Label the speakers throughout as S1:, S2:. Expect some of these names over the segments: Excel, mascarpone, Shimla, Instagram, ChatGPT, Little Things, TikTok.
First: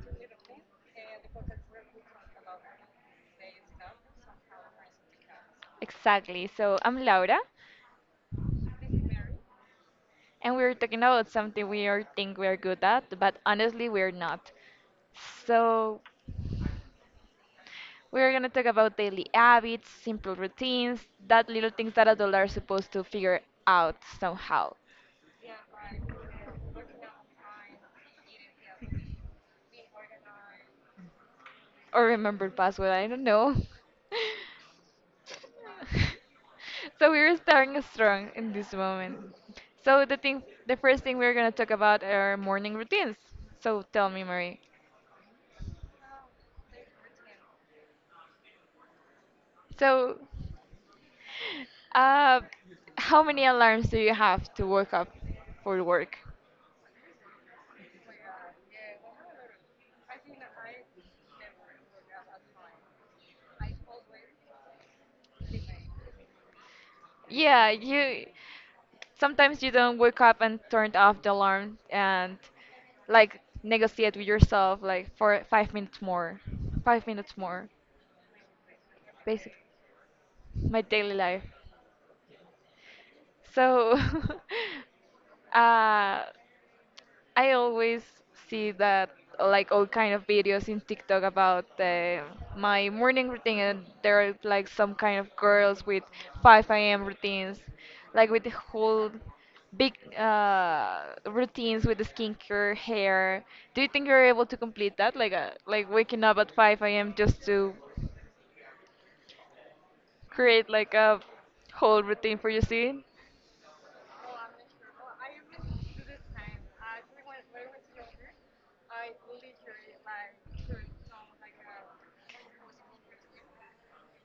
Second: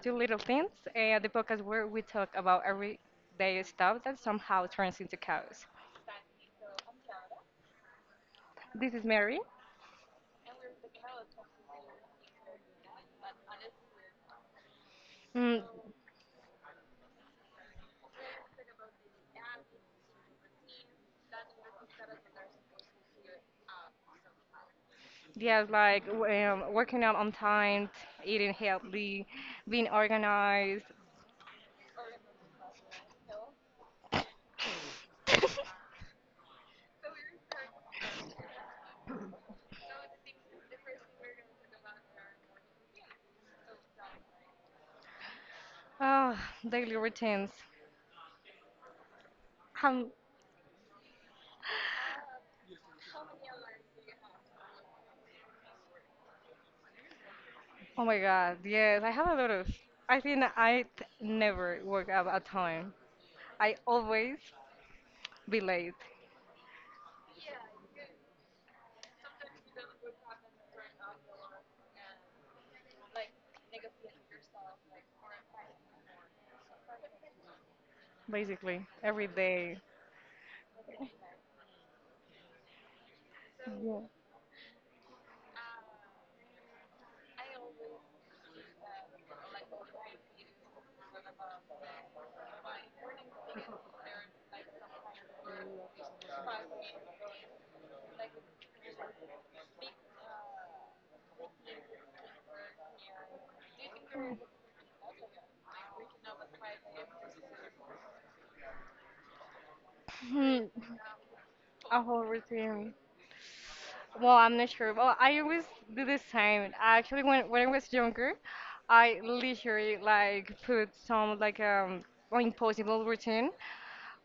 S1: to Little Things, the podcast where we talk about everyday stuff that somehow turns into chaos.
S2: Exactly. So I'm Laura,
S1: This is Mary.
S2: and we're talking about something we are think we're good at, but honestly we're not.
S1: Mm,
S2: So we're gonna talk about daily habits, simple routines, that little things that adults are supposed to figure out somehow,
S1: yes, like working out on time, eating healthy, being organized,
S2: or remember password. I don't know. So we're starting strong in this moment. So the first thing we're gonna talk about are morning routines. So tell me, Marie.
S1: ah, daily routines. Um,
S2: So, uh, how many alarms do you have to wake up for work?
S1: oh my God, yes, I have a lot of. I think I never work out on time. I always be late,
S2: Yeah, you sometimes you don't wake up and turn off the alarm and like negotiate with yourself like for 5 minutes more, 5 minutes more.
S1: basically, every
S2: Basic,
S1: day.
S2: my daily life. So,
S1: Yeah.
S2: uh, I always see that like all kind of videos in TikTok about my morning routine, and there are like some kind of girls with 5 a.m. routines, like with the whole big routines with the skincare, hair. Do you think you're able to complete that, like waking up at 5 a.m. just to
S1: Hmm.
S2: create like a
S1: A
S2: whole
S1: whole
S2: routine for your
S1: routine.
S2: skin?
S1: Well, I'm not sure. Well, I always do the same. Actually, when I was younger, I literally like put some like impossible routine,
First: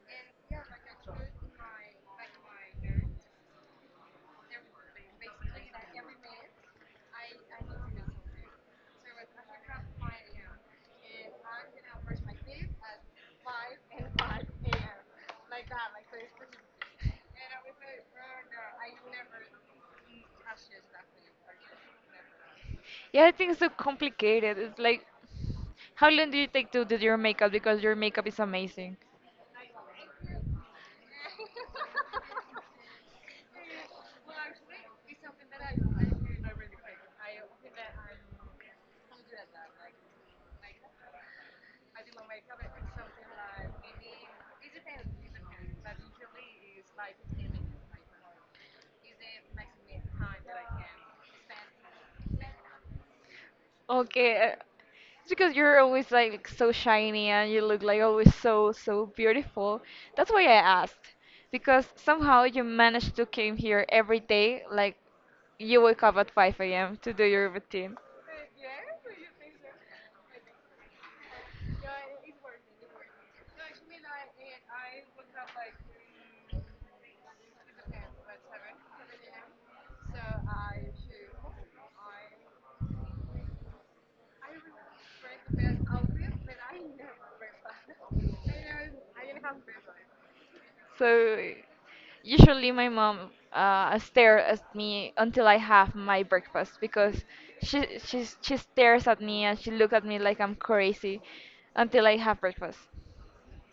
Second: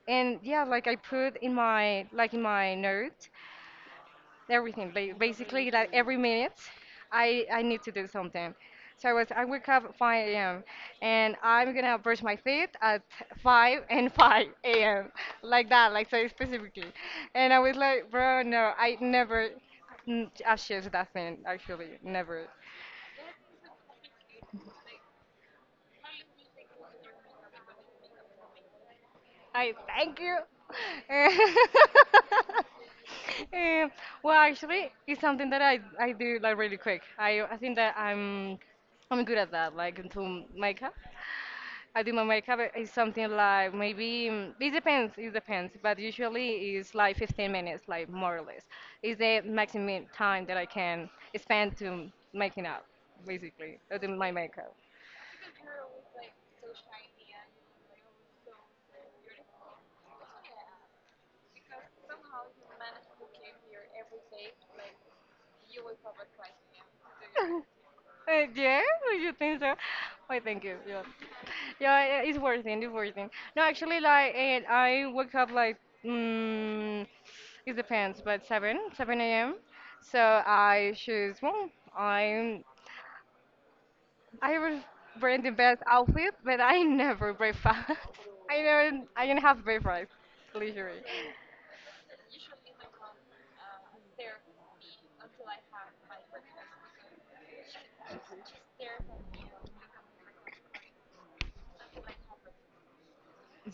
S1: and yeah, like I put in my like in my note everything. Basically, like every minute, I need to do something. So I wake up 5 a.m. and I'm gonna brush my teeth at 5 and 5 a.m. like that, like so specifically. And I was like, bro, no, I never achieved that thing. Actually, never.
S2: Yeah, I think it's so complicated. It's like, how long do you take to do your makeup? Because your makeup is amazing.
S1: I thank you. Um, well, actually, it's something that I do like really quick. I think that I'm good at that. Like into makeup, I do my makeup. It's something like maybe it depends. It depends, but usually it's like 15 minutes, like more or less. It's the maximum time that I can spend to making up, basically, or do my
S2: Okay.
S1: makeup.
S2: It's because you're always like so shiny and you look like always so so beautiful. That's why I asked. Because somehow you managed to came here every day, like you wake up at 5 a.m. to do your routine.
S1: Yeah, do you think so? Why, thank you. Yeah, yeah, yeah, it's worth it. It's worth it. No, actually, I woke up like mm, it depends, but seven a.m. So I choose. Well, I'm I was wearing the best outfit, but I never breakfast. I didn't have breakfast, literally.
S2: So usually my mom stares at me until I have my breakfast because she stares at me and she look at me like I'm crazy until I have breakfast.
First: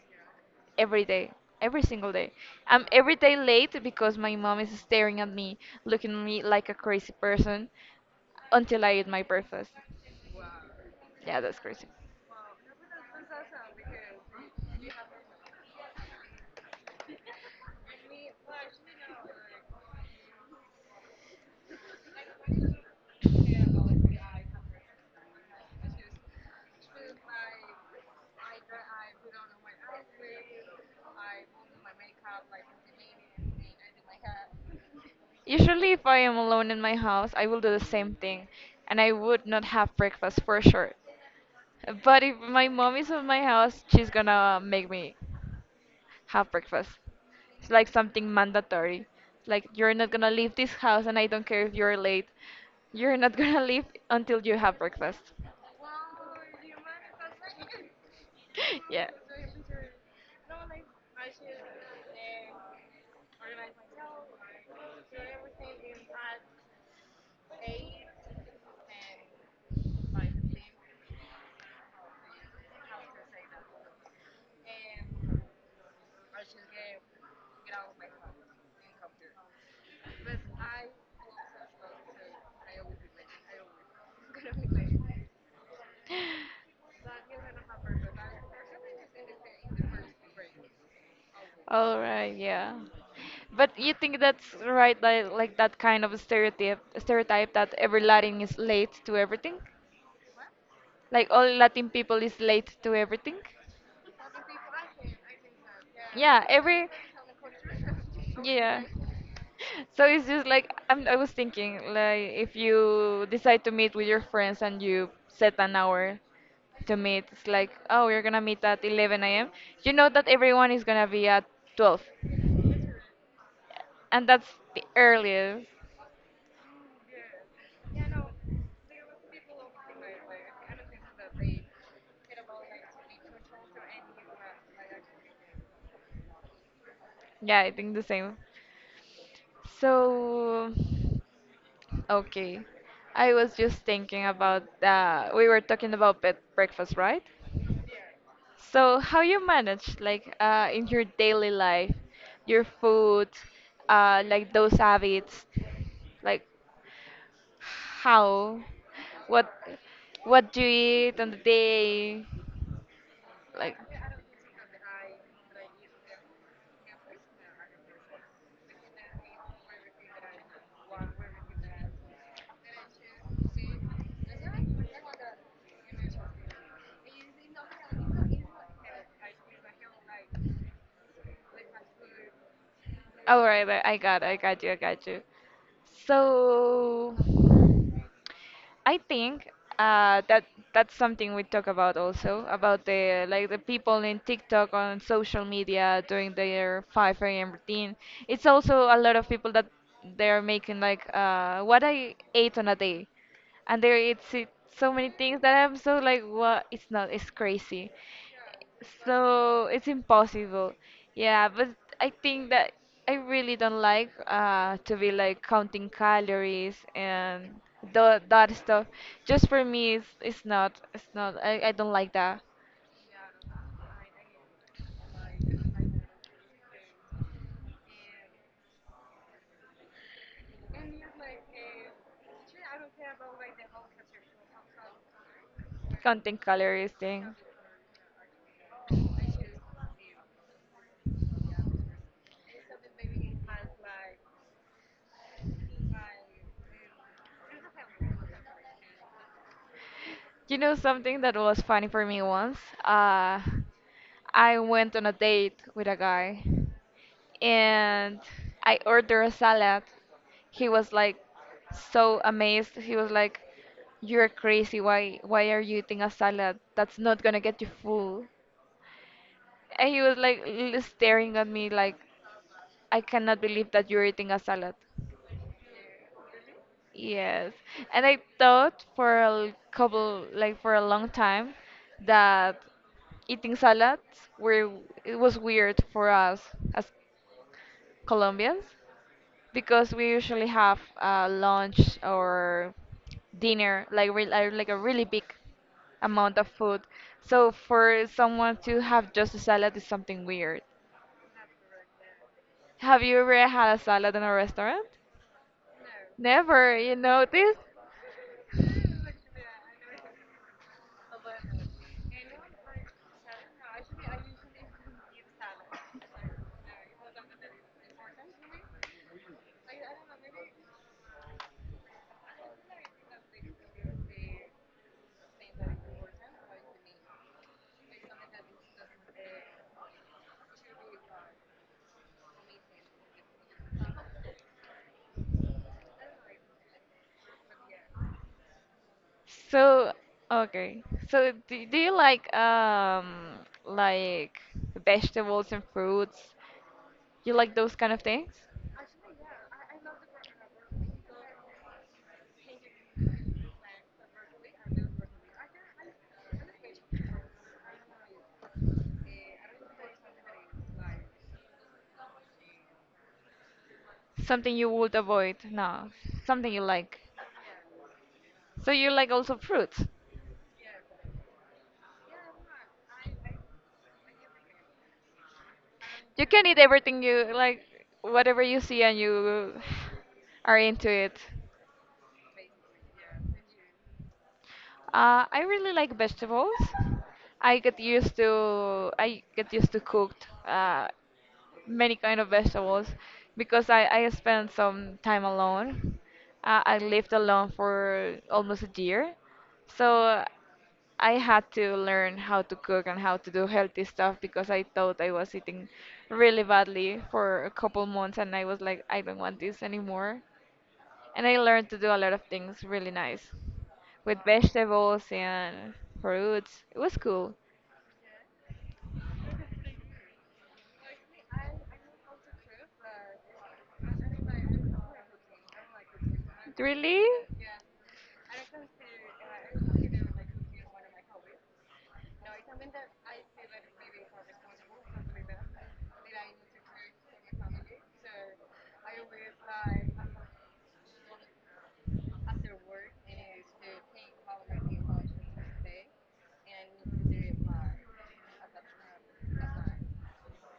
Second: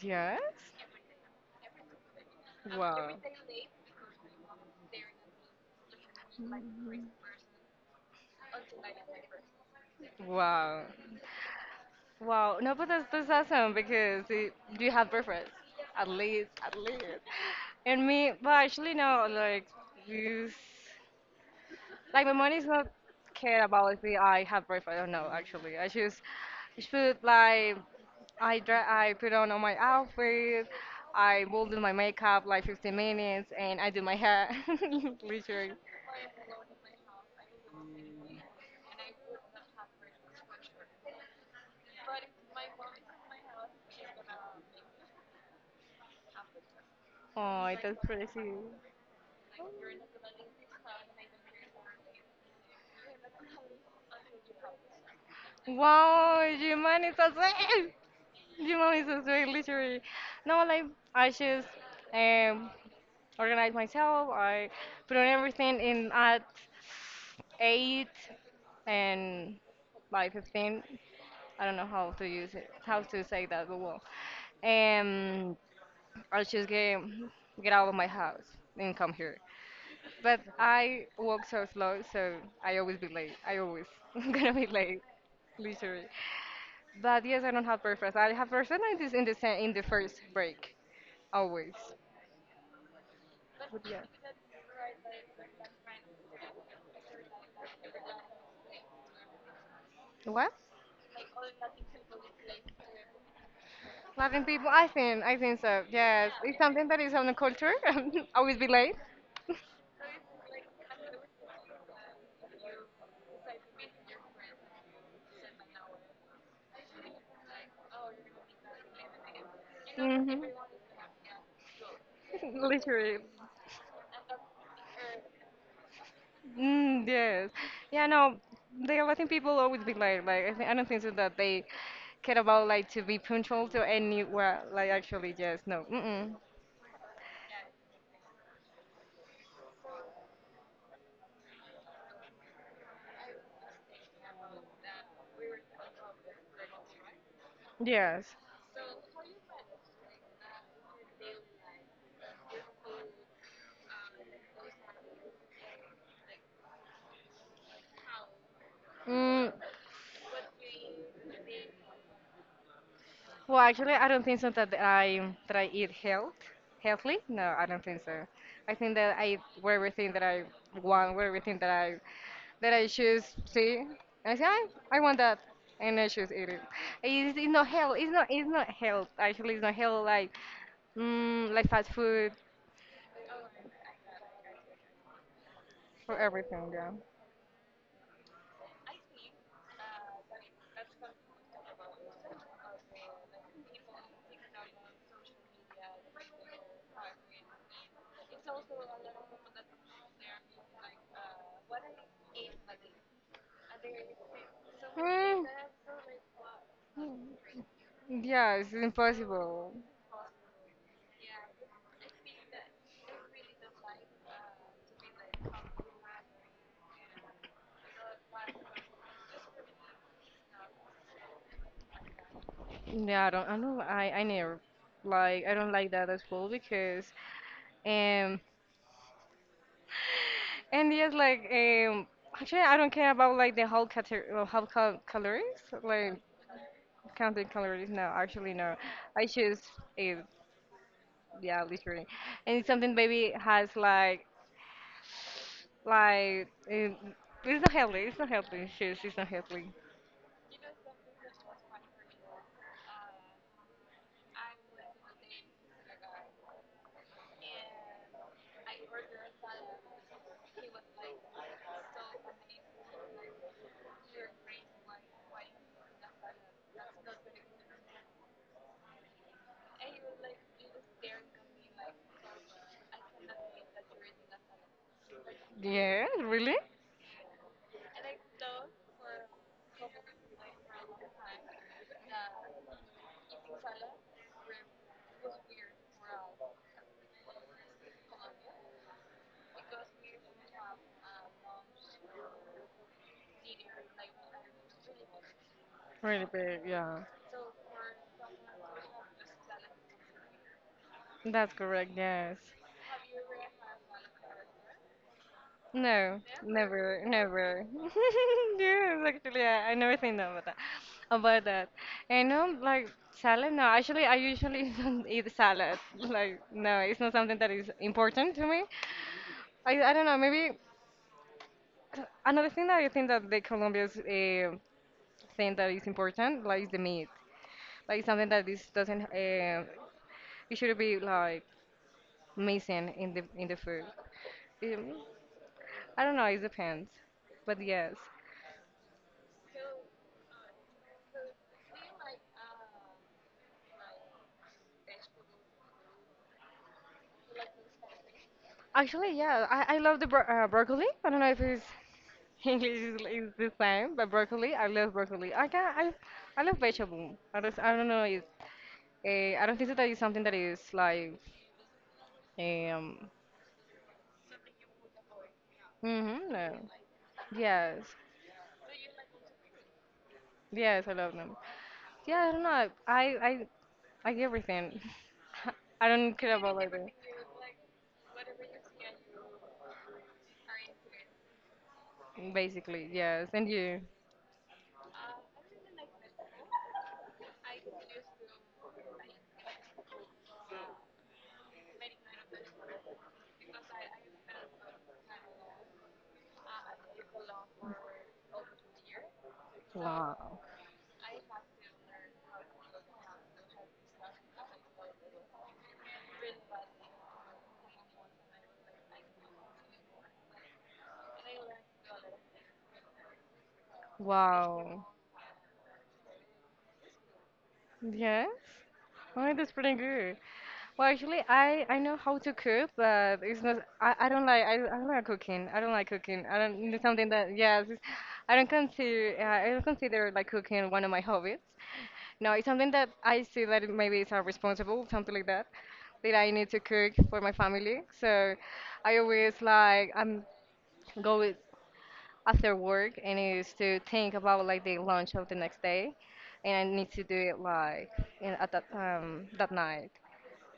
S1: Yes.
S2: Every day, every single day. I'm every
S1: Wow.
S2: day late because my mom is staring at me, looking at me like a
S1: Mhm.
S2: crazy person until I eat my breakfast.
S1: Wow.
S2: Yeah, that's crazy.
S1: Wow, no, but that's awesome because it, you have preference, at least, at least. And me, but actually no, like this. Like my money is not care about if I have breakfast or no. Actually, I just I put like I dre- I put on all my outfit. I will do my makeup like 15 minutes, and I do my hair literally.
S2: Usually, if I am alone in my house, I will do the same thing and I would not have breakfast for sure. But if my mom is at my house, she's gonna make me have breakfast. It's
S1: Oh,
S2: like
S1: that's
S2: something
S1: crazy.
S2: mandatory. Like, you're not gonna leave this house, and I don't care if you're late. You're not gonna leave until you have breakfast.
S1: Wow, you money is the same. It's just very literary. No, like I just um, organize myself. I put on everything in at 8 and by 15. I don't know how to use it, how to say that, but well, um, I just get out of my house and come here. But I walk so slow, so I always be late. I always gonna be late, literally.
S2: Yeah.
S1: But yes, I don't have breakfast. I have breakfast in the first break, always.
S2: All right, yeah. But
S1: But
S2: you
S1: yeah,
S2: think that's right, like that kind of stereotype that every Latin is late to everything?
S1: what?
S2: Like all Latin people is late to everything?
S1: Latin people, I think so. Yes,
S2: Yeah,
S1: it's
S2: every.
S1: something that is on the culture. always be
S2: Yeah.
S1: late.
S2: So it's just like I was thinking, like if you decide to meet with your friends and you set an hour to meet, it's like, oh, we're gonna meet at 11 a.m. You know that
S1: Hmm.
S2: everyone is gonna be at 12.
S1: Literally.
S2: And that's the earliest.
S1: Mm, yes. Yeah, no, the Latin people always be late. Like, I don't think so that they care about like to be punctual to anywhere. Like, actually, yes, no. Mm-mm.
S2: Yeah, I think the same. So, okay. I was just thinking about we were talking about bed breakfast, right?
S1: Yes.
S2: So, how you manage like in your daily life, your food, like those habits, like how,
S1: Mm.
S2: what, what do you eat on the day,
S1: Well,
S2: like…
S1: actually, I don't think so that I eat healthy. No, I don't think so. I think that I eat with everything that I want, with everything that I choose. See, and I say I want that, and I choose eat it. It's not health. It's not. It's not health. Actually, it's not health. Like, like fast food
S2: All right, I got you, I got you.
S1: for everything.
S2: So I think that that's something we talk about also about the like the people in TikTok on social media doing their 5 a.m. routine. It's also a lot of people that they're making like what I
S1: Yeah.
S2: ate on a day, and so many things
S1: Mm,
S2: that I'm so like what it's not, it's crazy.
S1: yeah, it's
S2: So
S1: impossible.
S2: it's impossible. Yeah, but I think that I really don't like to be like counting calories and that stuff. Just for me, it's not, I don't like that
S1: Yeah, I don't. I know. I never like. I don't like that as well because um. And yes, actually, I don't care about like the whole calories, like
S2: counting calories thing.
S1: counting calories. No, actually, no. I choose it. Yeah, literally. And it's something baby has like um, it's not healthy. It's not healthy. It's not healthy.
S2: You know something that was funny for me once? Uh, I went on a date with a guy and I ordered a salad. He was like so amazed. He was like, "You're crazy. Why are you eating a salad? That's not gonna get you full." And he was like staring at me like, "I cannot believe that you're eating a salad."
S1: Yeah, really?
S2: Yes, and I thought for a l- couple, like for a long time, that eating salads were it was weird for us as Colombians because we usually have lunch or dinner, like re like a really big
S1: Really
S2: amount of
S1: big,
S2: food.
S1: yeah.
S2: So for someone to have just a salad is something weird.
S1: That's correct, yes.
S2: Have you ever had a salad in a restaurant?
S1: No,
S2: Never, you
S1: never,
S2: know this?
S1: never. Yes, actually, I never think about that. About that, and like salad. No, actually, I usually don't eat salad. Like, no, it's not something that is important to me. I don't know. Maybe another thing that I think that the Colombia's thing that is important, like, is the meat. Like, something that is doesn't. It should be like missing in the food. Um, I don't know. It depends, but yes.
S2: So, okay. So, do you like vegetables and fruits? You like those kind of things?
S1: Actually, yeah, I love the broccoli. I don't know if it's English is the same, but broccoli. I love broccoli. I love vegetable. I don't know if I don't think that is something that is like um
S2: Something you would avoid? No,
S1: mm-hmm,
S2: something
S1: no.
S2: you like.
S1: Yes.
S2: So you like also fruits?
S1: Yes, I love them. Yeah, I don't know. I like everything. I don't
S2: You
S1: care
S2: can
S1: about
S2: eat
S1: like the.
S2: everything you like, whatever you see and you are into it.
S1: Basically, yes. And you.
S2: I really like vegetables. I get used to cooked many kind of vegetables because I spent some time alone. I lived alone for almost a year, so
S1: Wow.
S2: I had to learn how to cook and how to do healthy stuff because I thought I was eating really badly for a couple months and I was like, I don't want this anymore, and I learned to do a lot of things really nice with
S1: Wow.
S2: vegetables and fruits. It was cool.
S1: Yes. Oh, that's pretty good. Well, actually, I know how to cook, but it's not. I don't like. I don't like cooking. I don't like cooking. I don't. It's
S2: Really?
S1: something that. Yes. I don't consider like cooking one of my hobbies. No, it's something that I see that it maybe it's responsible, something like that, that I need to cook for my family. So I always like go with after work and it is to think about like the lunch of the next day and I need to do it like at that that night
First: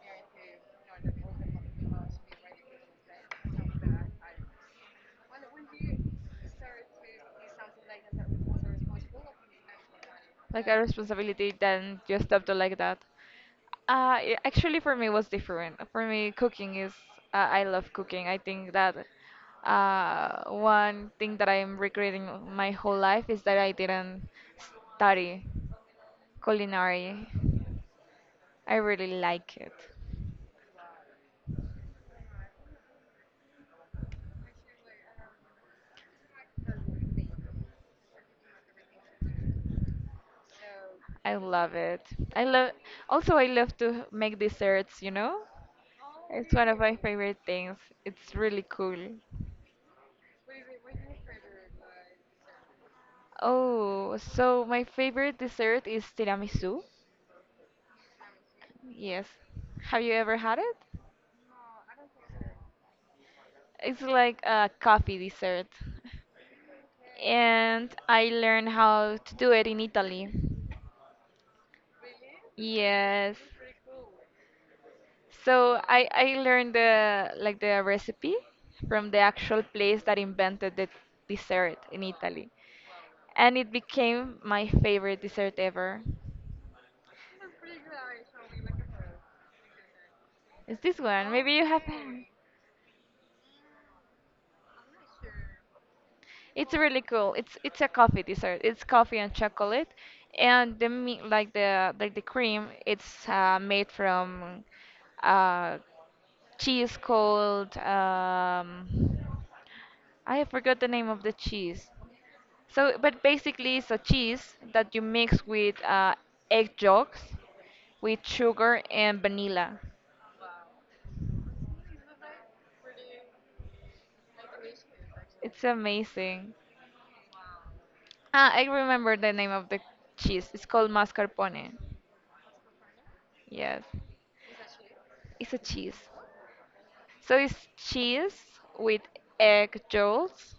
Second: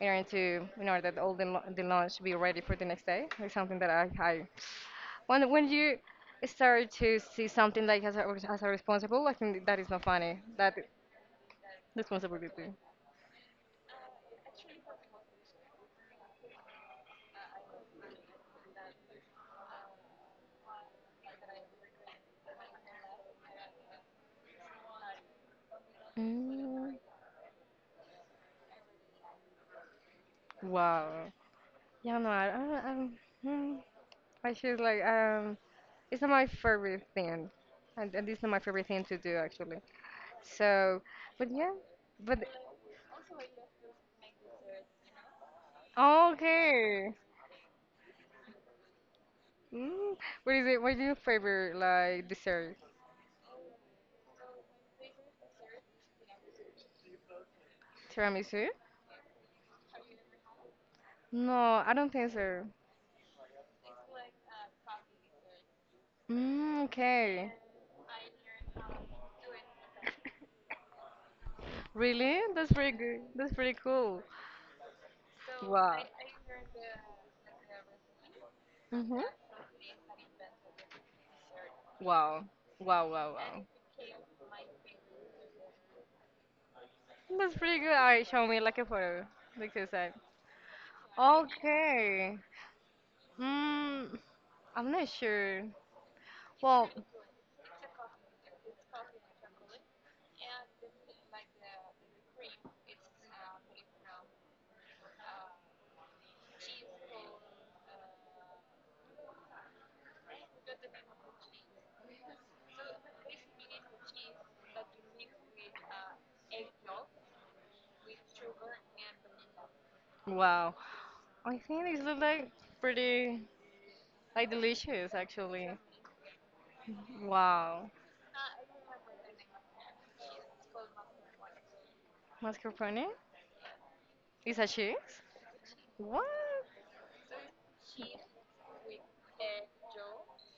S1: in order that all the lunch be ready for the next day. It's something that I when you start to see something like as a responsible I think that is not funny
S2: Like
S1: that
S2: a responsibility, then you stopped to
S1: responsibility.
S2: like that. It, actually for me it was different. For me cooking is I love cooking. I think that one thing that I'm regretting my whole life is that I didn't study
S1: mm,
S2: culinary. I really like it.
S1: wow. Yeah, no, mm, I should like it's not my favorite thing, and it's not my favorite thing to do actually. So,
S2: I
S1: but yeah,
S2: love it. I
S1: but
S2: love also I love to make desserts, you know? It's one of my
S1: okay.
S2: favorite things. It's really cool.
S1: Mm. What is it? What is your favorite like dessert?
S2: Oh, so my favorite dessert is tiramisu.
S1: Tiramisu?
S2: Yes. Have you ever had it?
S1: No, I don't think so.
S2: It's like a coffee dessert.
S1: Mm, okay.
S2: And I learned how to do it in Italy.
S1: Really? That's pretty good.
S2: Yes.
S1: That's pretty cool.
S2: So
S1: Wow.
S2: I learned the like the recipe from the
S1: Mm-hmm.
S2: actual place that invented the dessert in
S1: Wow.
S2: Italy,
S1: Wow, wow,
S2: and
S1: wow.
S2: it became my favorite dessert ever.
S1: That's pretty good. Alright, show me like a photo, like you said.
S2: It's this one. Maybe you have.
S1: Okay. Hmm. I'm not sure.
S2: It's
S1: Well,
S2: really cool. It's a coffee dessert. It's coffee and chocolate, and the like the cream. It's made from uh, cheese called I forgot the name of the cheese. So, but basically, it's a cheese that you mix with egg yolks, with sugar and vanilla.
S1: wow. I think these look like pretty, like delicious
S2: It's
S1: actually.
S2: amazing.
S1: Wow.
S2: Ah, I remember the name of the cheese. It's called mascarpone.
S1: Mascarpone?
S2: Yes,
S1: Is a cheese?
S2: it's a cheese.
S1: What?
S2: So it's cheese with egg yolks,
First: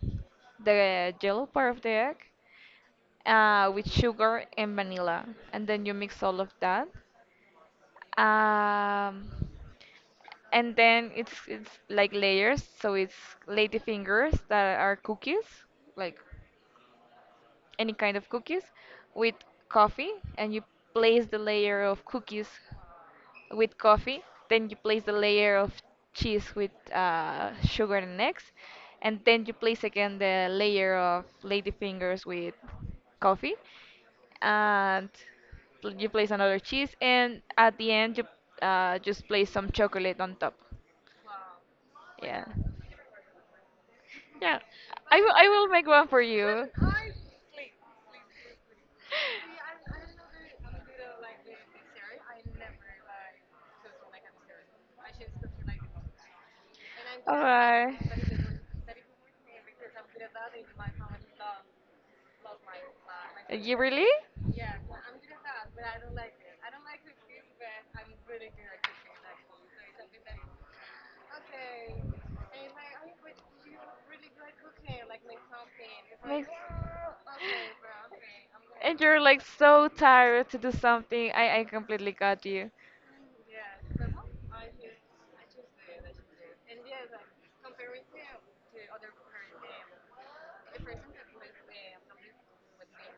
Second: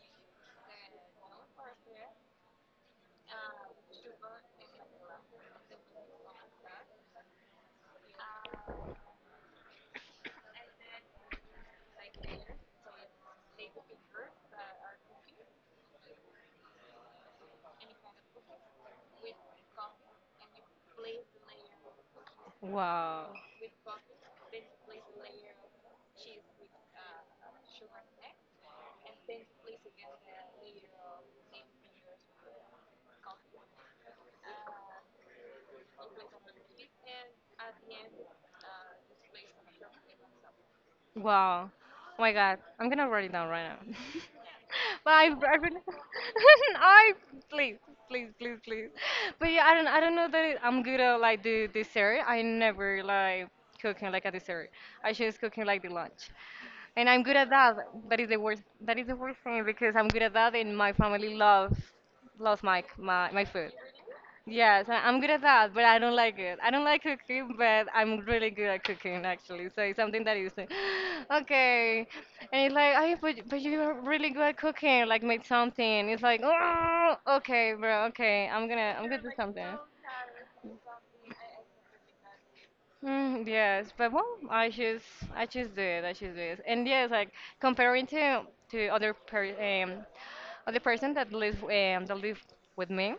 S2: the yellow part of the egg, with sugar and vanilla, and then you mix all of that. Um, and then it's like layers, so it's lady fingers that are cookies, like any kind of cookies with coffee, and you place the layer of cookies
S1: Wow.
S2: with coffee, then you place the layer of cheese with sugar and eggs, and then you place again the layer of ladyfingers with coffee, and you place another cheese, and at the end you just place some chocolate on top.
S1: Wow. Oh my
S2: Yeah,
S1: God. I'm gonna write it down right now.
S2: yeah,
S1: But I,
S2: I
S1: I
S2: will
S1: really,
S2: make one for you.
S1: I please, please, please, please. But yeah, I don't know that it, I'm good at like the dessert. I never like cooking like a dessert. I just cooking like the lunch, and I'm good
S2: All
S1: at that.
S2: right.
S1: That is the worst. That is the worst thing because I'm good at that, and my family loves my food.
S2: You really?
S1: Yes, I'm good at that, but I don't like it. I don't like cooking, but I'm really good at cooking actually. So it's something that you say, okay, and it's like, oh, but you're really good at cooking. Like make something. It's like,
S2: Like…
S1: oh, okay, bro, okay, I'm gonna
S2: And
S1: I'm
S2: you're
S1: gonna do
S2: like
S1: something.
S2: so tired to do something. I completely got you.
S1: Mm, yes, but well, I just do it. I just do it. And yes, like comparing to other person that live with me,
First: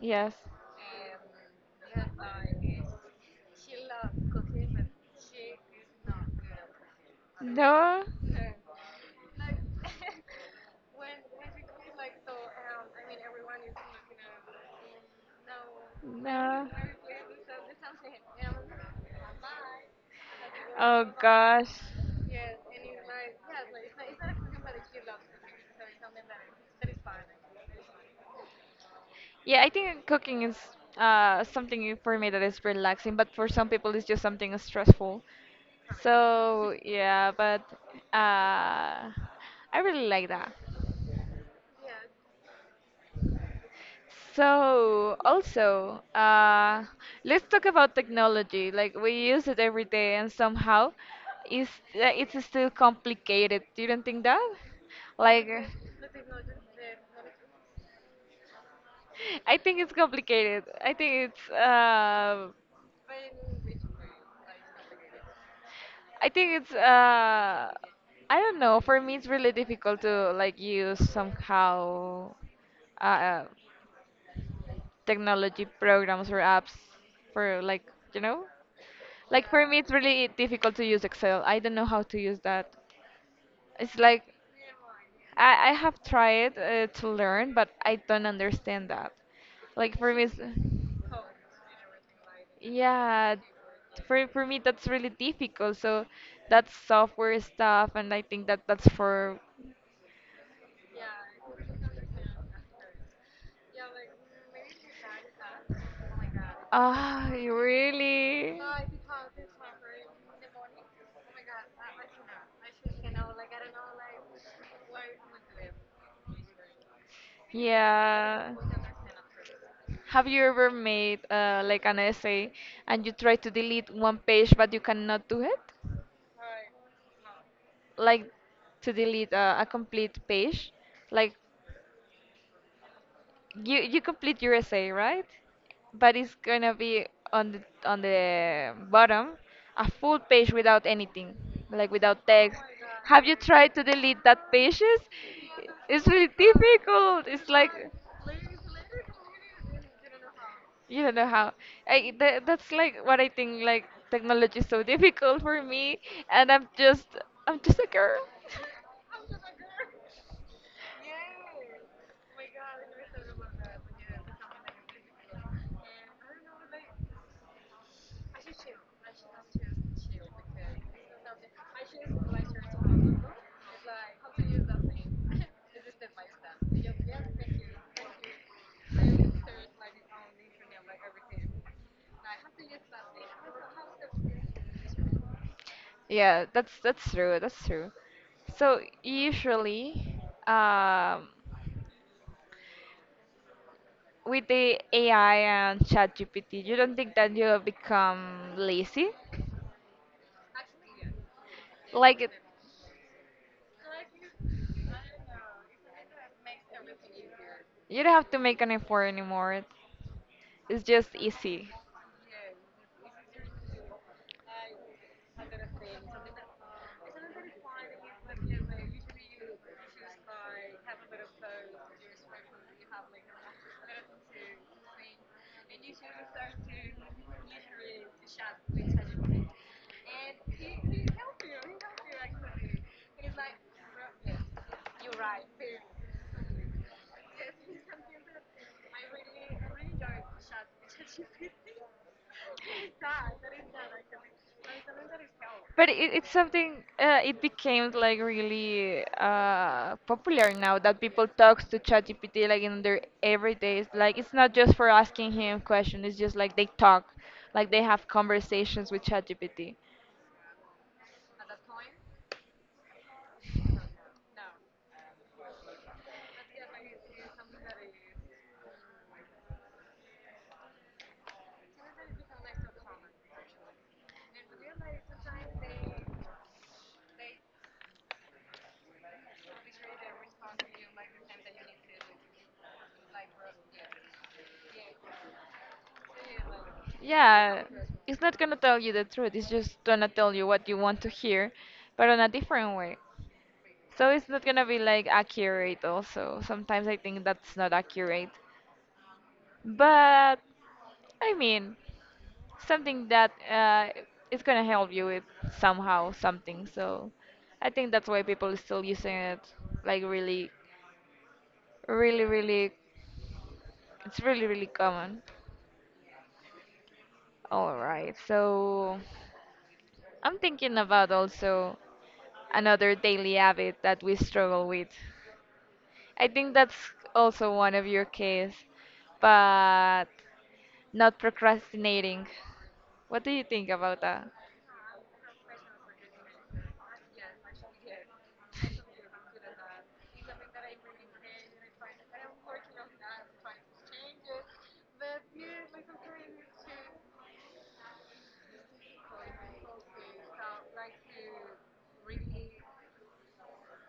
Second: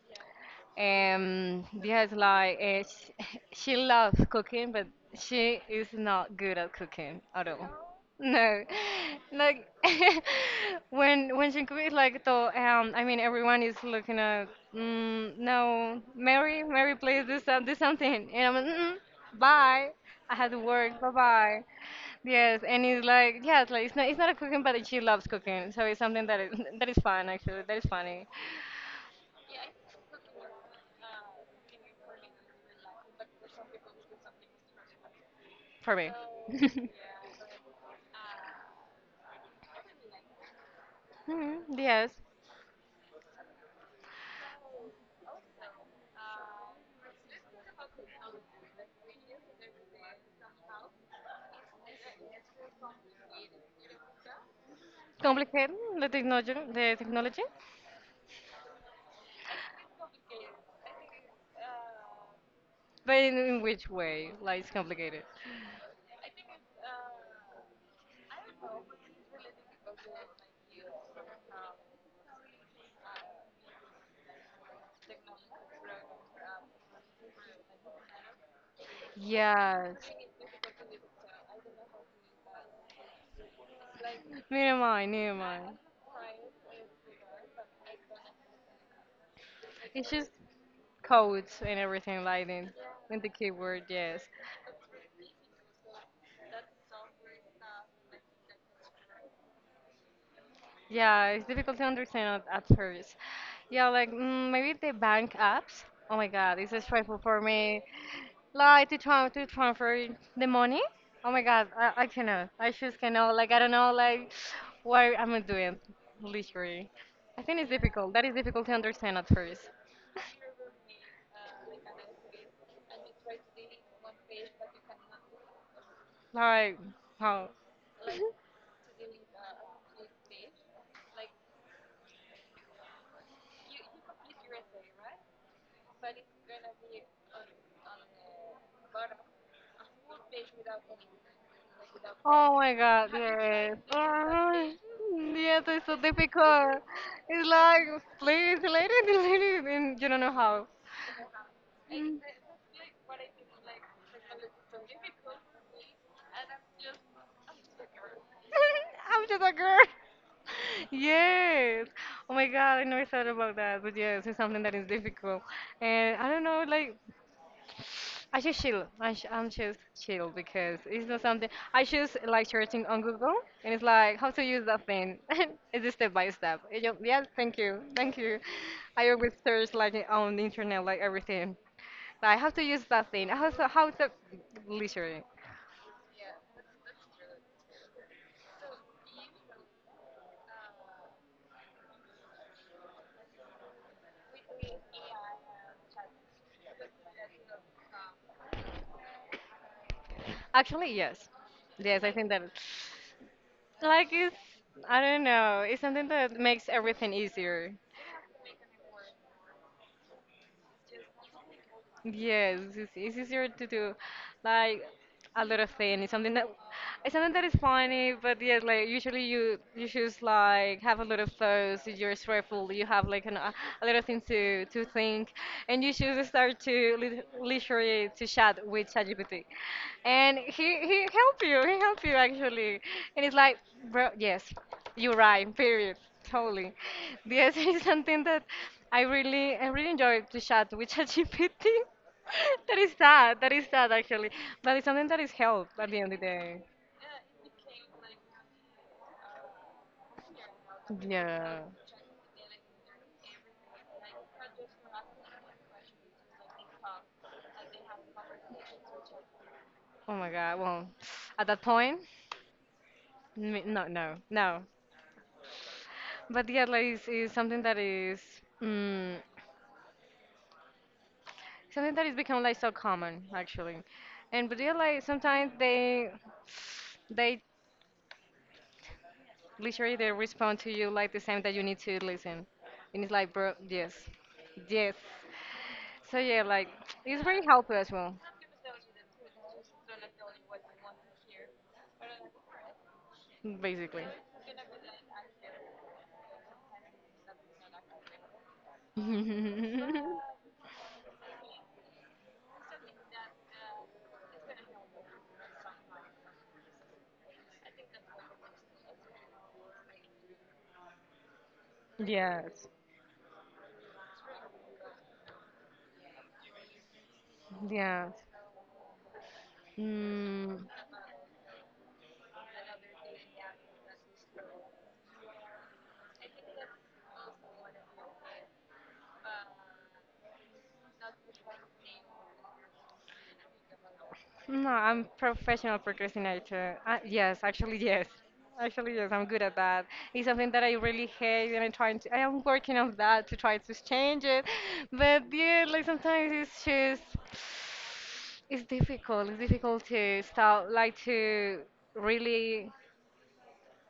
S2: Yes.
S1: because she, she loves cooking, but she is not good at cooking at all.
S2: No.
S1: No, like when she cooks, like so. I mean, everyone is looking at. Mm, no,
S2: No.
S1: Mary, please do something. And I'm like, mm, bye. I had to work.
S2: Oh
S1: Bye bye.
S2: gosh.
S1: Yes, and it's like yes, like it's not a cooking, but she loves cooking, so it's something that is that is fun actually. That is funny
S2: Yeah, I think cooking is something for me that is relaxing, but for some people it's just something stressful.
S1: for me.
S2: So yeah, but I really like that.
S1: Mm, yes,
S2: So also, let's talk about technology. Like we use it every day, and somehow, it's still complicated. You don't think that? Like,
S1: complicated the technology,
S2: I think it's complicated. I think it's uh,
S1: but in which way? Like it's complicated.
S2: I think it's uh I don't know. For me, it's really difficult to like use somehow uh, technology programs or apps for like you know like for me it's
S1: Yes.
S2: really difficult to use excel. I don't know how to use that. It's like
S1: Never mind. Never mind.
S2: I have tried to learn but I don't understand that. Like
S1: It's
S2: for me
S1: just
S2: it's,
S1: codes and everything like that. And the
S2: yeah,
S1: keyword, yes.
S2: for me that's really difficult, so that's software stuff and I think that that's for…
S1: Yeah, it's difficult to understand at first. Yeah, like maybe the bank apps. Oh my God, it's a stressful
S2: Ah,
S1: for me.
S2: really?
S1: Like to try to transfer the money. Oh my God, I cannot. I just cannot. Like I don't know. Like why am I doing? Literally, I think it's difficult. That is
S2: Yeah.
S1: difficult to understand at first.
S2: Have you ever made like an essay and you try to delete one page but you cannot do it?
S1: Like how?
S2: Like to delete a complete page? Like you complete your essay, right? But it's gonna be on the bottom, a full page without anything, like without
S1: Oh
S2: text.
S1: my God,
S2: Have you tried
S1: yes.
S2: to delete that
S1: Oh,
S2: pages?
S1: yes, it's so
S2: It's really
S1: difficult.
S2: difficult. It's
S1: It's
S2: like
S1: like, please, delete it, delete it, and you don't know how.
S2: you don't know how. I
S1: Mm.
S2: tha That's like what I think. Like technology is so difficult for me, and I'm just a girl.
S1: I'm just a girl. Yes. Oh my God, I never thought about that. But yes, it's something that is difficult. And I don't know, like, I just chill. I'm just chill because it's not something. I just like searching on Google and it's like how to use that thing. It's a step by step. Yeah, thank you. Thank you. I always search like on the internet, like everything. Like how to use that thing. How to literally.
S2: Yeah, that's true. That's true. So usually, um, with the AI and ChatGPT, you don't think that you'll become lazy?
S1: Actually, yes. Yes, I
S2: Like,
S1: think
S2: it—
S1: that. Like it's, I don't know, it's something that makes everything easier.
S2: you don't have to make an effort anymore. It's just easy.
S1: Yes, it's easier to do like a lot of things. It's something that is funny, but yes, like usually you choose like have a lot of thoughts. You're stressful. You have like an, a lot of things to think, and you choose to start to literally to chat with ChatGPT, and he help you. He help you actually, and it's like, bro, yes, you're right. Period. Totally. Yes, it is something that I really enjoy to chat with ChatGPT. That is sad. That is sad actually. But it's something that is help at
S2: But
S1: the end of the
S2: it's
S1: day.
S2: something, it became like really popular now that people
S1: Yeah.
S2: talk to ChatGPT like in their everydays. Like, it's not just for asking him questions, it's just like they talk, like they have conversations with ChatGPT.
S1: Oh my God. Well, at that point, no, no, no. But yeah, like it's something that is. Mm, Something that is become like so common actually. And but yeah, like sometimes they literally they respond to you like the same that you need to listen. And it's like bro yes. Yes. So yeah, like it's very
S2: Yeah,
S1: helpful as well,
S2: it's not gonna tell you the truth. It's just gonna tell you what you want to hear, but in a different way.
S1: basically.
S2: So it's not gonna be like accurate also. Sometimes I think that's not accurate. But I mean, something that it's gonna help you with somehow something. So I think that's why people are still using it like really,
S1: Yes.
S2: really, it's really, really common. All
S1: Yes.
S2: right, so I'm
S1: Mm.
S2: thinking about also another daily habit that we struggle with. I think that's also one of your case, but not procrastinating. What do you think about that?
S1: No, I'm professional procrastinator. Yes, actually, yes. Actually, yes, I'm good at that. It's something that I really hate, and I'm trying to, I am working on that to try to change it. But yeah, like sometimes it's just, it's difficult. It's difficult to start, like to really,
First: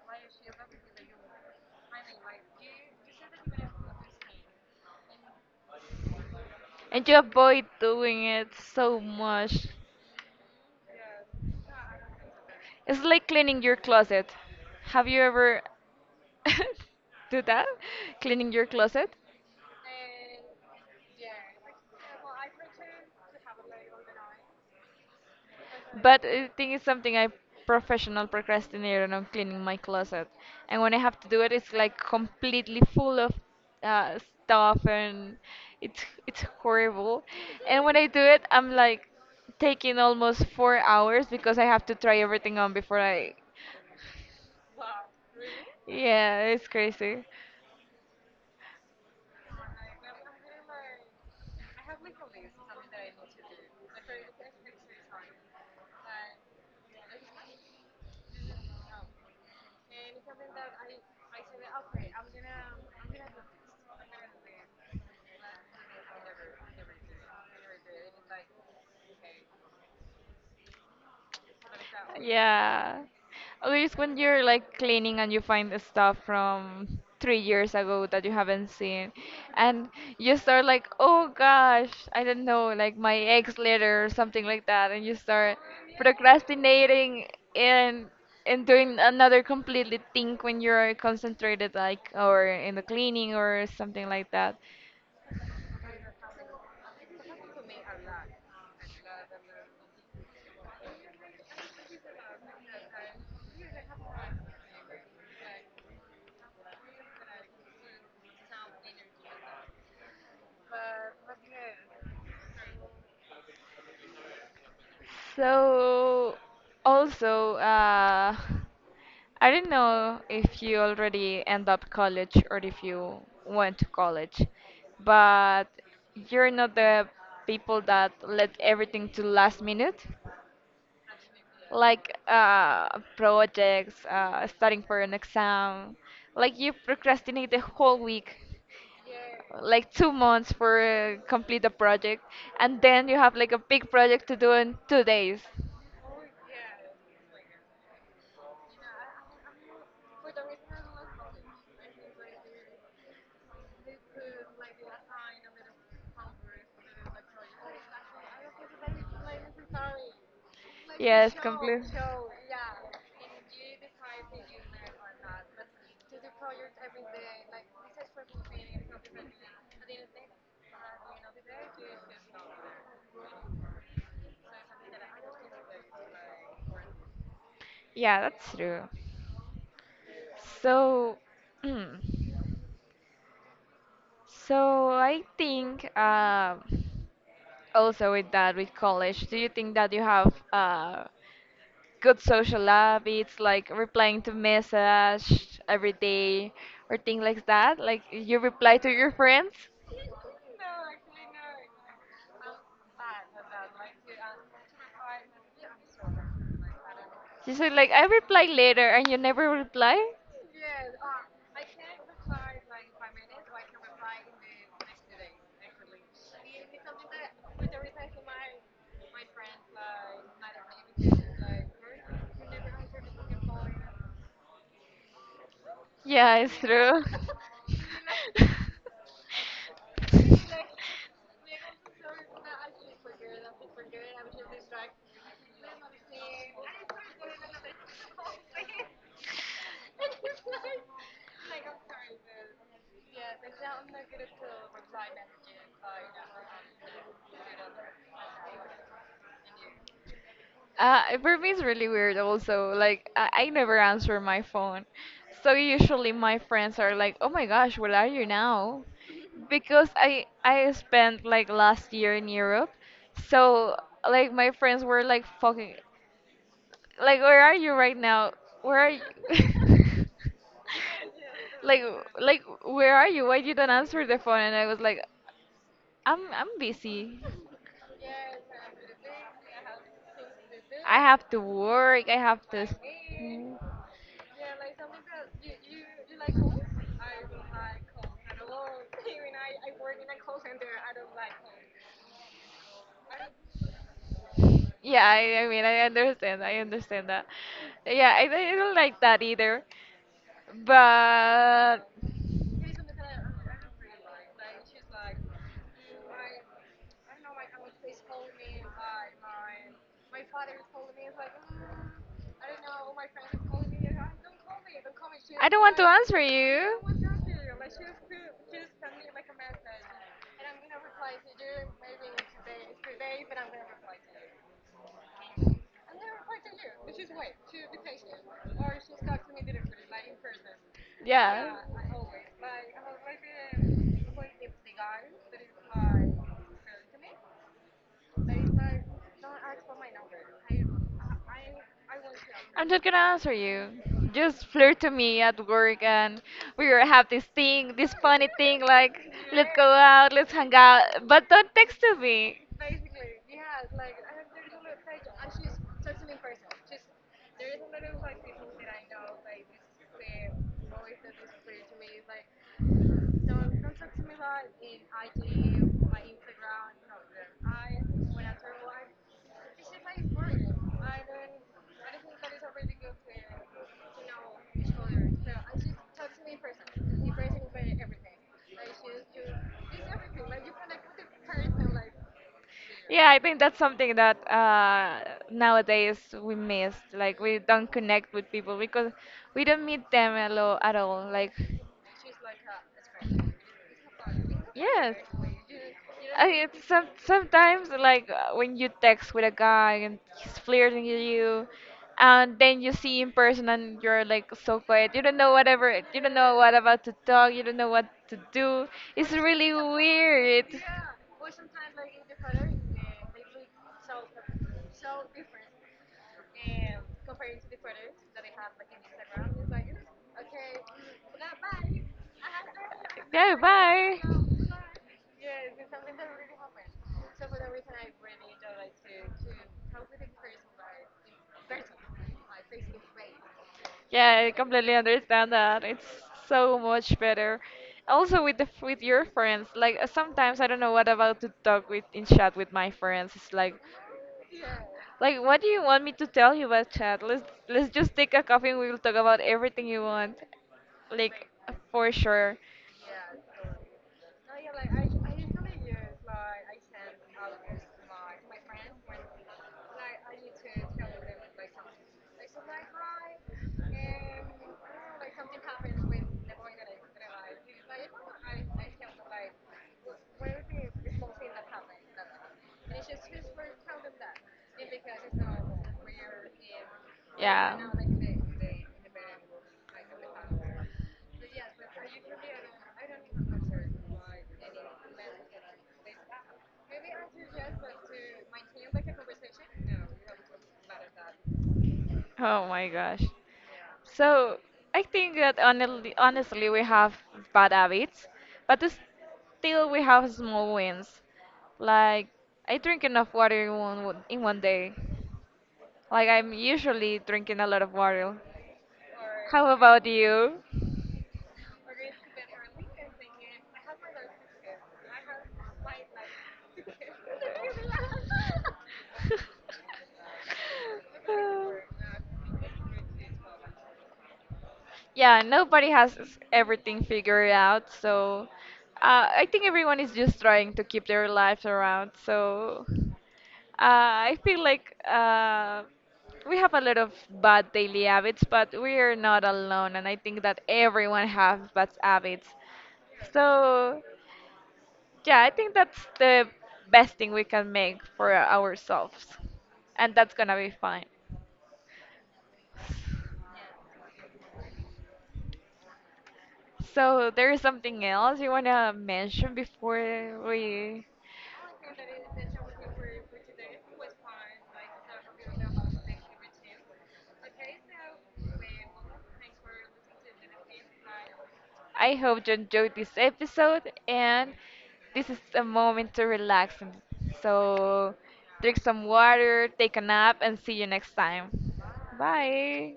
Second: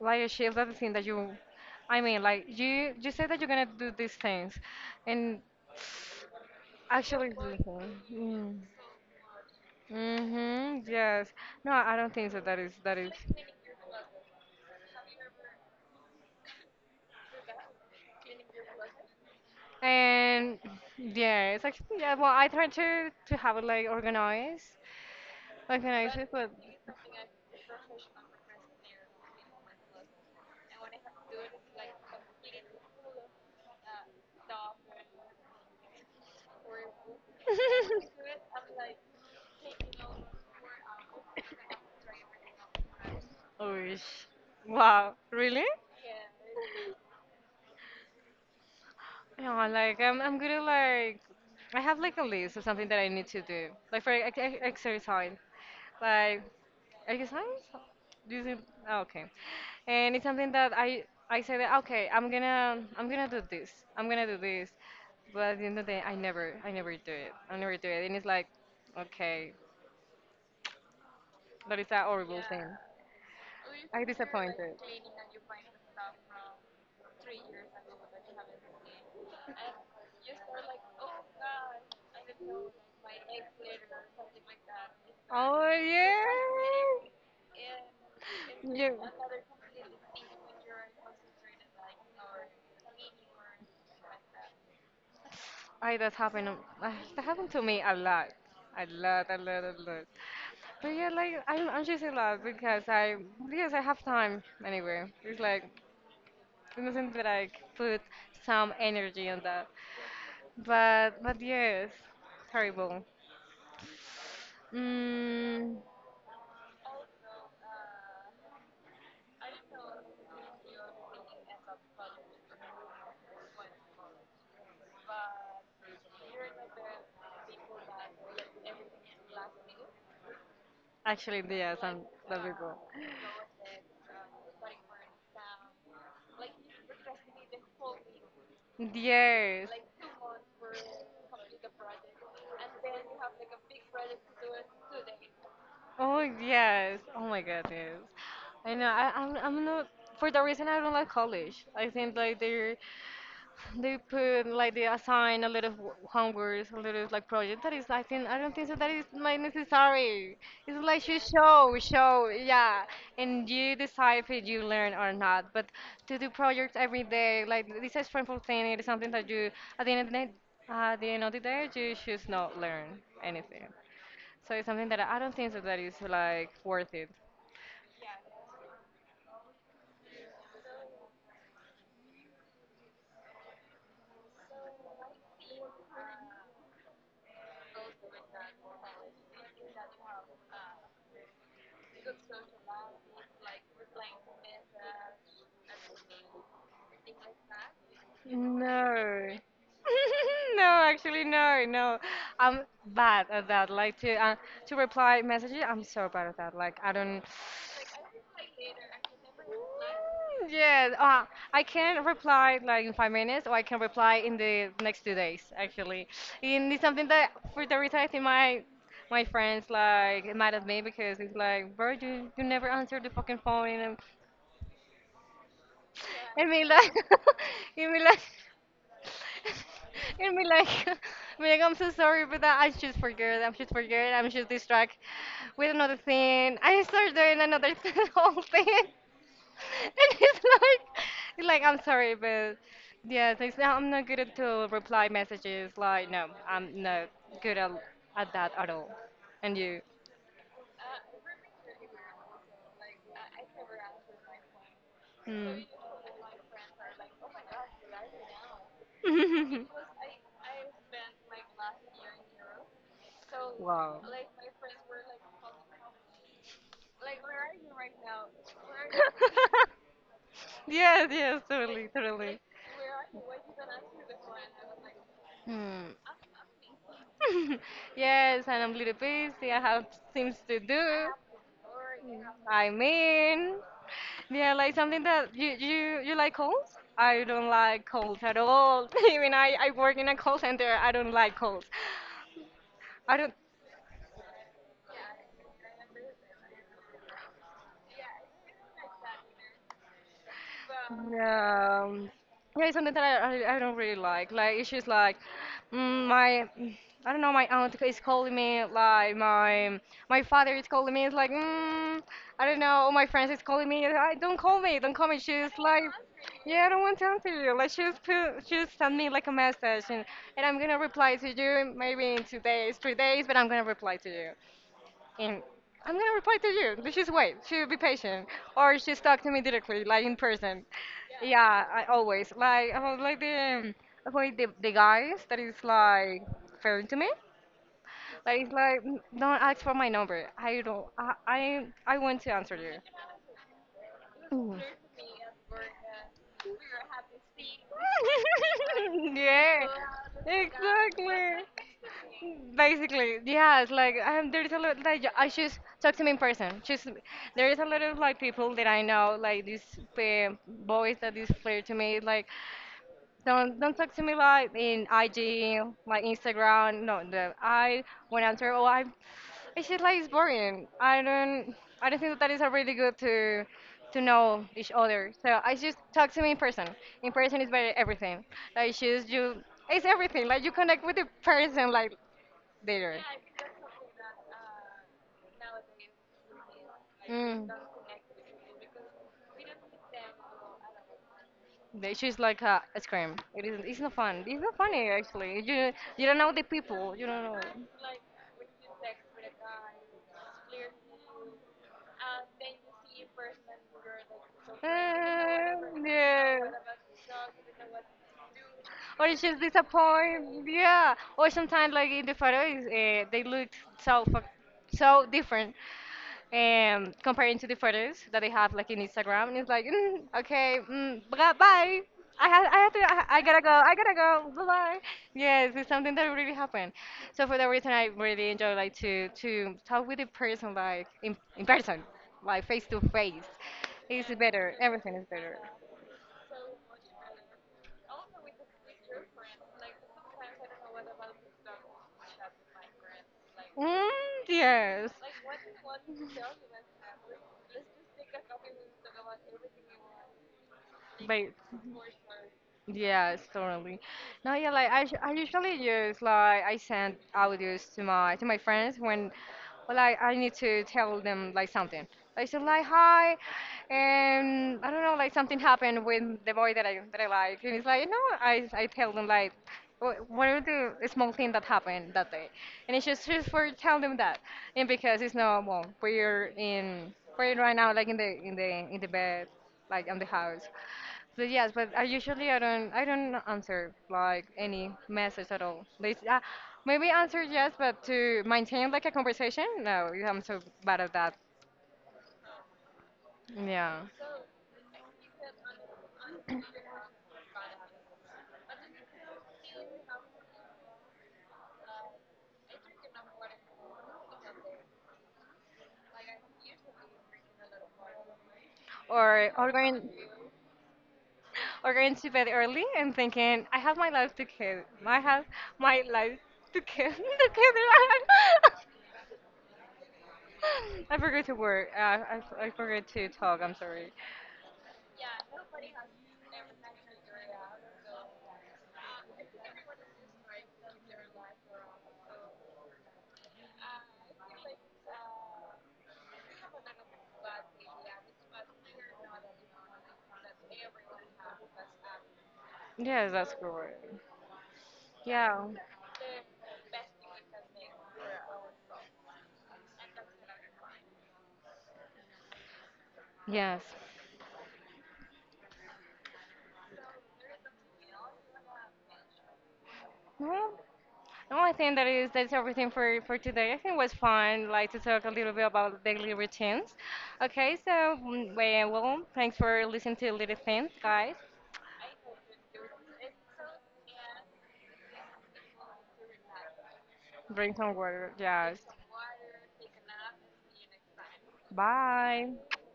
S1: like achieve that thing that you, I mean, like you said that you're gonna do these things, and
S2: And you
S1: actually, it's
S2: avoid
S1: difficult.
S2: doing it
S1: Mm
S2: so much.
S1: hmm. Yes. No, I don't think so. That is that
S2: It's
S1: is.
S2: like cleaning your closet. Have you ever do that? Cleaning your closet?
S1: And yeah, it's like yeah. Well, I try to have it like organized, organized,
S2: But
S1: it,
S2: I
S1: but
S2: think it's something I professional procrastinator on cleaning my closet. And when I have to do it, it's like completely full of uh, stuff and it's horrible. And when I do it, I'm like taking almost 4 hours because I have to try everything on before I.
S1: Oosh. Wow, really?
S2: Yeah, it's crazy.
S1: No, like I'm gonna like I have like a list of something that I need to do. Like for exercise, like exercise. Do you think? Oh, okay, and it's something that I say that okay, I'm gonna do this. I'm gonna do this, but at the end of the day, I never do it. I never do it, and it's like okay, that is a horrible thing.
S2: Yeah. At least
S1: I
S2: when you're
S1: disappointed.
S2: like cleaning and you find the stuff from 3 years ago that you haven't seen, and you start like, oh gosh, I don't know, like my ex letter or something like that, and you start
S1: Oh
S2: procrastinating and
S1: yeah. Yeah.
S2: doing another completely thing when you're concentrated like or in the cleaning or something like that.
S1: I that happened. That happened to me a lot, a lot. But yeah, like I'm choosing love because I have time anyway. It's like we mustn't like put some energy on that. But yes, terrible. Mm,
S2: So, also, I don't know if you already end up college or if you went to college, but you're not the people that let everything to last minute,
S1: Actually, yes, I'm
S2: like
S1: the people.
S2: projects, studying for an exam. Like you procrastinate the whole week,
S1: Yes.
S2: like 2 months for complete a project, and then you have like a big project to do in 2 days.
S1: Oh yes. Oh my God, yes. I know. I'm not. For that reason, I don't like college. I think like they're they put like they assign a lot of homework, a lot of like project that is I think I don't think so that is like necessary. It's like you
S2: Yes, complete.
S1: show, yeah, and you decide if you learn or not. But to do projects every day, like this is painful thing. It is something that you at the end of the day, at the end of the day, you should not learn anything. So it's something that I don't think so that is like worth it.
S2: Yeah, that's true. So, mm, so I think also with that, with college, do you think that you have good social habits, like replying to message every day or things like that. Like you reply to your
S1: No.
S2: friends.
S1: No, actually, no, no. I'm bad at that. Like to reply messages, I'm so bad at that. Like I don't.
S2: You say like I reply later and you never reply.
S1: Yeah, I can reply like in five minutes, or I can reply in the next two days. Actually, and it's something that for the reason I think my my friends like mad at me because it's like, bro, you never answer the fucking phone,
S2: Yeah,
S1: and
S2: it's
S1: me like,
S2: true.
S1: and me like. And be like, be like, I'm so sorry for that. I just forget. I'm just forget. I'm just distracted with another thing. I start doing another thing, whole thing. And it's like I'm sorry, but yeah, it's like, I'm not good at to reply messages. Like, no, I'm not good at that at all. And you?
S2: For me, it's really weird also. Like, I never answer my phone. So
S1: Mm.
S2: usually my friends are like, oh my gosh, where are you now? Because I spent like last year in Europe. So
S1: Wow.
S2: like my friends were like fucking like where are you right now? Where are you?
S1: Yes, yes,
S2: like
S1: totally, totally.
S2: like where are you? Why you don't answer the phone? And I was like,
S1: Hmm.
S2: I'm busy.
S1: Yes, and I'm a little busy. I have things to
S2: I
S1: do.
S2: have to work. I have to.
S1: I
S2: S-
S1: mean, yeah, like something that you like calls? I don't like calls at all. Even I work in a call center. I don't like calls. I don't.
S2: Yeah, I mean I understand. I understand that. Yeah, I don't like that either.
S1: Yeah,
S2: But
S1: yeah, it's something that I don't really like. Like, it's just like mm, my, I don't know, my aunt is calling me. Like, my father is calling me. It's like, mm, I don't know, all my friends is calling me. And don't call me, don't call me.
S2: I
S1: She's
S2: don't want to
S1: like,
S2: answer
S1: yeah, I
S2: you.
S1: don't want to answer you. Like, she's put, she's send me like a message, and I'm gonna reply to you maybe in two days, three days, but I'm gonna reply to you. And I'm gonna reply to you. Let's just wait. She be patient, or just talk to me directly, like in person.
S2: Yeah.
S1: Yeah, I always like about like the avoid the guys that is like fair to me. Like it's like "Mm, don't ask for my number. I don't. I want to answer
S2: I'm number. Not gonna answer you.
S1: you.
S2: Just
S1: Ooh.
S2: flirt to me at work, and we will have this thing, this funny thing, like let's
S1: Yeah,
S2: go Yeah. out, let's hang out, but
S1: exactly.
S2: don't text to me.
S1: Basically, yeah, it's like there is a lot like I just talk to me in person. Just there is a lot of like people that I know, like this uh, boys that is clear to me, like don't talk to me like in IG, like Instagram. No, the I when answer, oh, I it's just like it's boring. I don't think that that is a really good to know each other. So I just talk to me in person. In person is very everything. Like just you it's everything. Like you connect with the person like later.
S2: Yeah, I think that's something that nowadays we miss. Like we
S1: Mm.
S2: don't connect with people because we don't meet them at all. At all. Like
S1: They just like a scream. It isn't. It's not fun. It's not funny
S2: yes,
S1: actually. You don't
S2: I,
S1: know the
S2: it's
S1: people. You don't know.
S2: sometimes like when you text with a guy and he's flirting with you, and then you see in person and you're like so quiet. You don't know whatever. You don't know
S1: Yeah.
S2: what about to talk. You don't know what to do.
S1: Or
S2: It's
S1: it's just
S2: really weird.
S1: disappointed. Yeah. Or sometimes, like in the photos, they looked so different comparing to the photos that they have like in Instagram. And it's like, mm, okay, mm, bye, bye. I have to,
S2: Yeah,
S1: I gotta
S2: bye.
S1: go, bye bye. Yes, it's something that really happened. So for that reason, I really enjoy like to talk with the person like in person like face to face. It's
S2: Yeah, I
S1: better.
S2: completely
S1: Everything is
S2: understand
S1: better.
S2: that. It's so much better. Also with the with your friends, like sometimes I don't know what about to talk with in chat with my friends. It's
S1: Mm, yes.
S2: like what do you want me to tell you about chat? Let's just take a coffee and we'll talk about everything you want. Like
S1: Babe.
S2: for sure.
S1: Yes, totally. No, yeah, like I usually use like I send audios to my friends when, well, like I need to tell them like something. I said like hi, and I don't know like something happened with the boy that I like, and it's like no, I tell them like what are the small thing that happened that day, and it's just for telling them that, and because it's not well we're right now like in the in the in the bed like on the house. So yes, but I usually I don't answer like any message at all. They maybe answer yes, but to maintain like a conversation, no, I'm so bad at that.
S2: Oh my gosh.
S1: Yeah,
S2: So I think that honestly, honestly we have bad habits, but s- still we have small wins. Like I drink enough water in one day. Like I'm usually drinking a lot of water.
S1: or
S2: How
S1: or
S2: about
S1: going
S2: you?
S1: or going to bed early and thinking I have my life to kill. I have my life to kill. Together. I forgot to work. I forgot to talk. I'm sorry.
S2: Yeah, nobody has everything figured out, so I think everyone is just trying to keep their lives around. So I feel like we have a lot of bad daily habits, but we are not alone, and I think that everyone has bad habits.
S1: Yes, that's good.
S2: So yeah, I
S1: Yeah.
S2: think that's the best thing we can make for ourselves, and that's gonna be fine.
S1: Yes.
S2: So there is something else you wanna mention before
S1: Well,
S2: we.
S1: no, I think that is that's everything for today. I think it was fun, like to talk a little bit about daily routines. Okay, so mm, well, well, thanks for listening to Little Things, guys.
S2: I hope you enjoyed this episode, and this is a moment to relax. And-
S1: Drink some
S2: So
S1: water,
S2: drink
S1: yes.
S2: some water, take a nap, and see you next time.
S1: Bye.
S2: Bye.